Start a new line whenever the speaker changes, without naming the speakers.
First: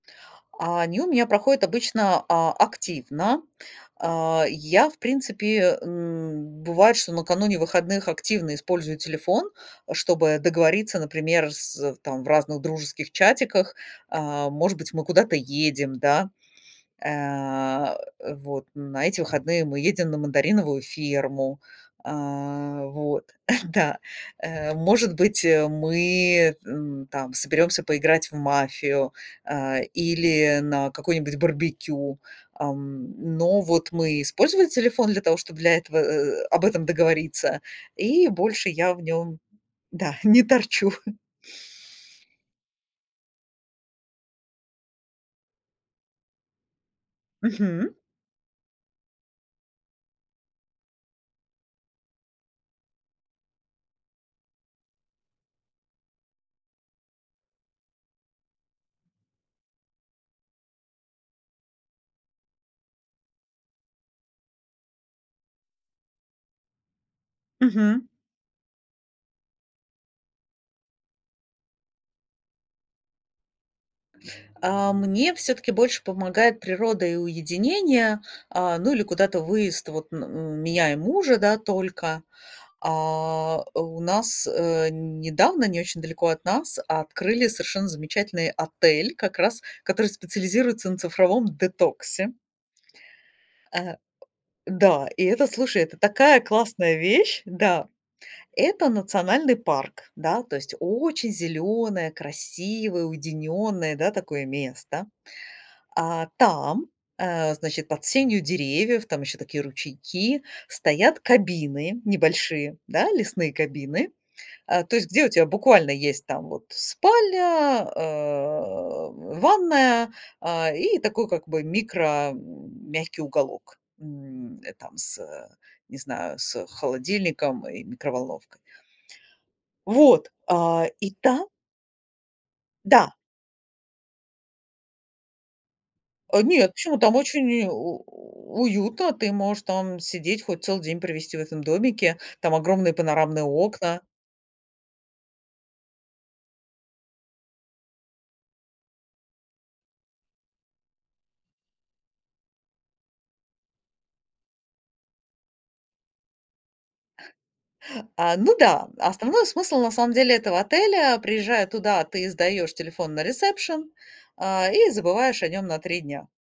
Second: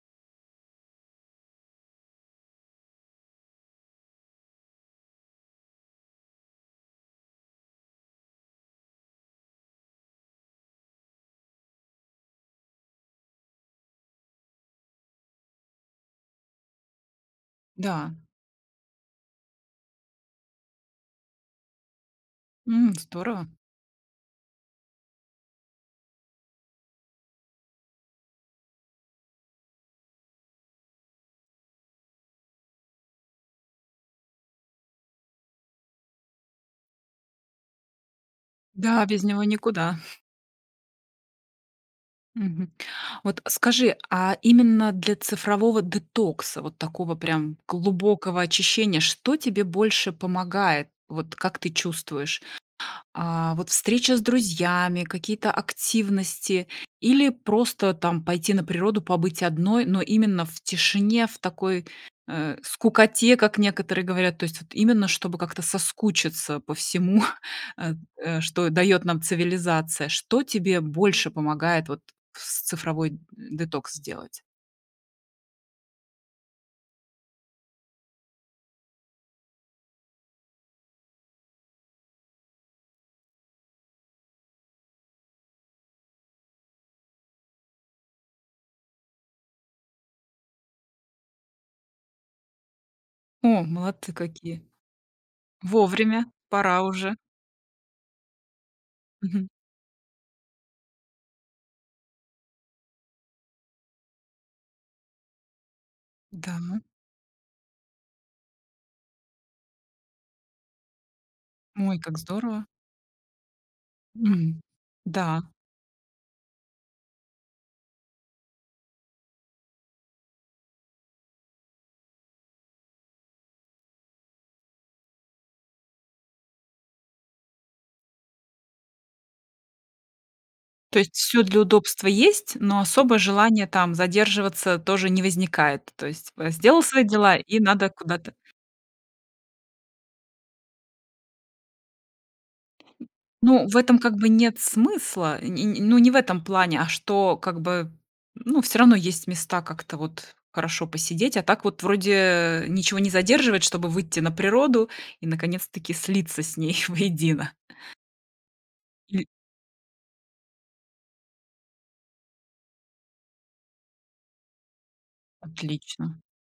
А они у меня проходят обычно а активно. А я, в принципе, м, бывает, что накануне выходных активно использую телефон, а, чтобы договориться, например, с, э, в там в разных дружеских чатиках. А, может быть, мы куда-то едем, да? А,
Да.
э, вот на эти выходные мы едем на мандариновую ферму. А,
М,
вот.
здорово.
Да. Э, может быть, э, мы, м, там соберемся поиграть в мафию, а, или на какой-нибудь барбекю, ам, но вот мы использовали телефон для того, чтоб для этого, э, э, э, об этом договориться, и больше я в
Да, без
нём,
него никуда.
да, не торчу.
Мгм. Вот скажи, а именно для цифрового детокса, вот такого прям
Мгм.
глубокого очищения, что тебе больше помогает? Вот как ты чувствуешь? А, вот встреча с друзьями, какие-то активности, или просто там пойти на природу, побыть одной, но именно в тишине, в такой, э, скукоте, как некоторые говорят, то есть вот именно чтобы как-то соскучиться по всему, а,
Мгм.
э, что дает нам цивилизация. Что тебе больше помогает вот в с цифровой детокс сделать?
А мне всё-таки больше помогает природа и уединение, а, ну, или куда-то выезд вот на н меня и мужа, да, только. А у нас, э, недавно, не очень далеко от нас открыли совершенно замечательный отель, как раз который специализируется на цифровом детоксе.
О,
Э.
молодцы какие.
Да, и это, слушай, это
Вовремя,
такая
пора
классная
уже.
вещь. Да, это
Мгм.
национальный парк. Да, то есть очень зелёное красивое уединённое, да, такое место. А,
Да.
там, э, значит, под сенью деревьев, там еще такие ручейки, стоят
Ой,
кабины
как здорово.
небольшие, да, лесные кабины,
Мгм.
а, то есть где у тя
Да.
буквально есть там вот спальня, э, ванная, а, и такой как бы микро, м, мягкий уголок, м, э, там с, э, не знаю, с холодильником и микроволновкой. Вот, а,
То
и
есть всё
там
для удобства есть, но
Да.
особо желания там задерживаться тоже не возникает? То есть,
Э,
а,
нет,
сделал
почему?
свои
Там
дела
очень,
и
э,
надо
у
куда-то
уютно, ты можешь там сидеть хоть целый день, провести в этом домике, там огромные панорамные
Ну, в этом
окна.
как бы нет смысла, э, не не ну, не в этом плане, а что, как бы, ну, всё равно есть места, как-то вот хорошо посидеть, а так вот вроде ничего не задерживать, чтобы выйти на природу и наконец-таки слиться с ней воедино.
А, ну да,
Ли
основной смысл, на самом деле, этого отеля: приезжая туда, ты сдаешь телефон на ресепшен, а, и забываешь о нём на 3
Отлично.
дня.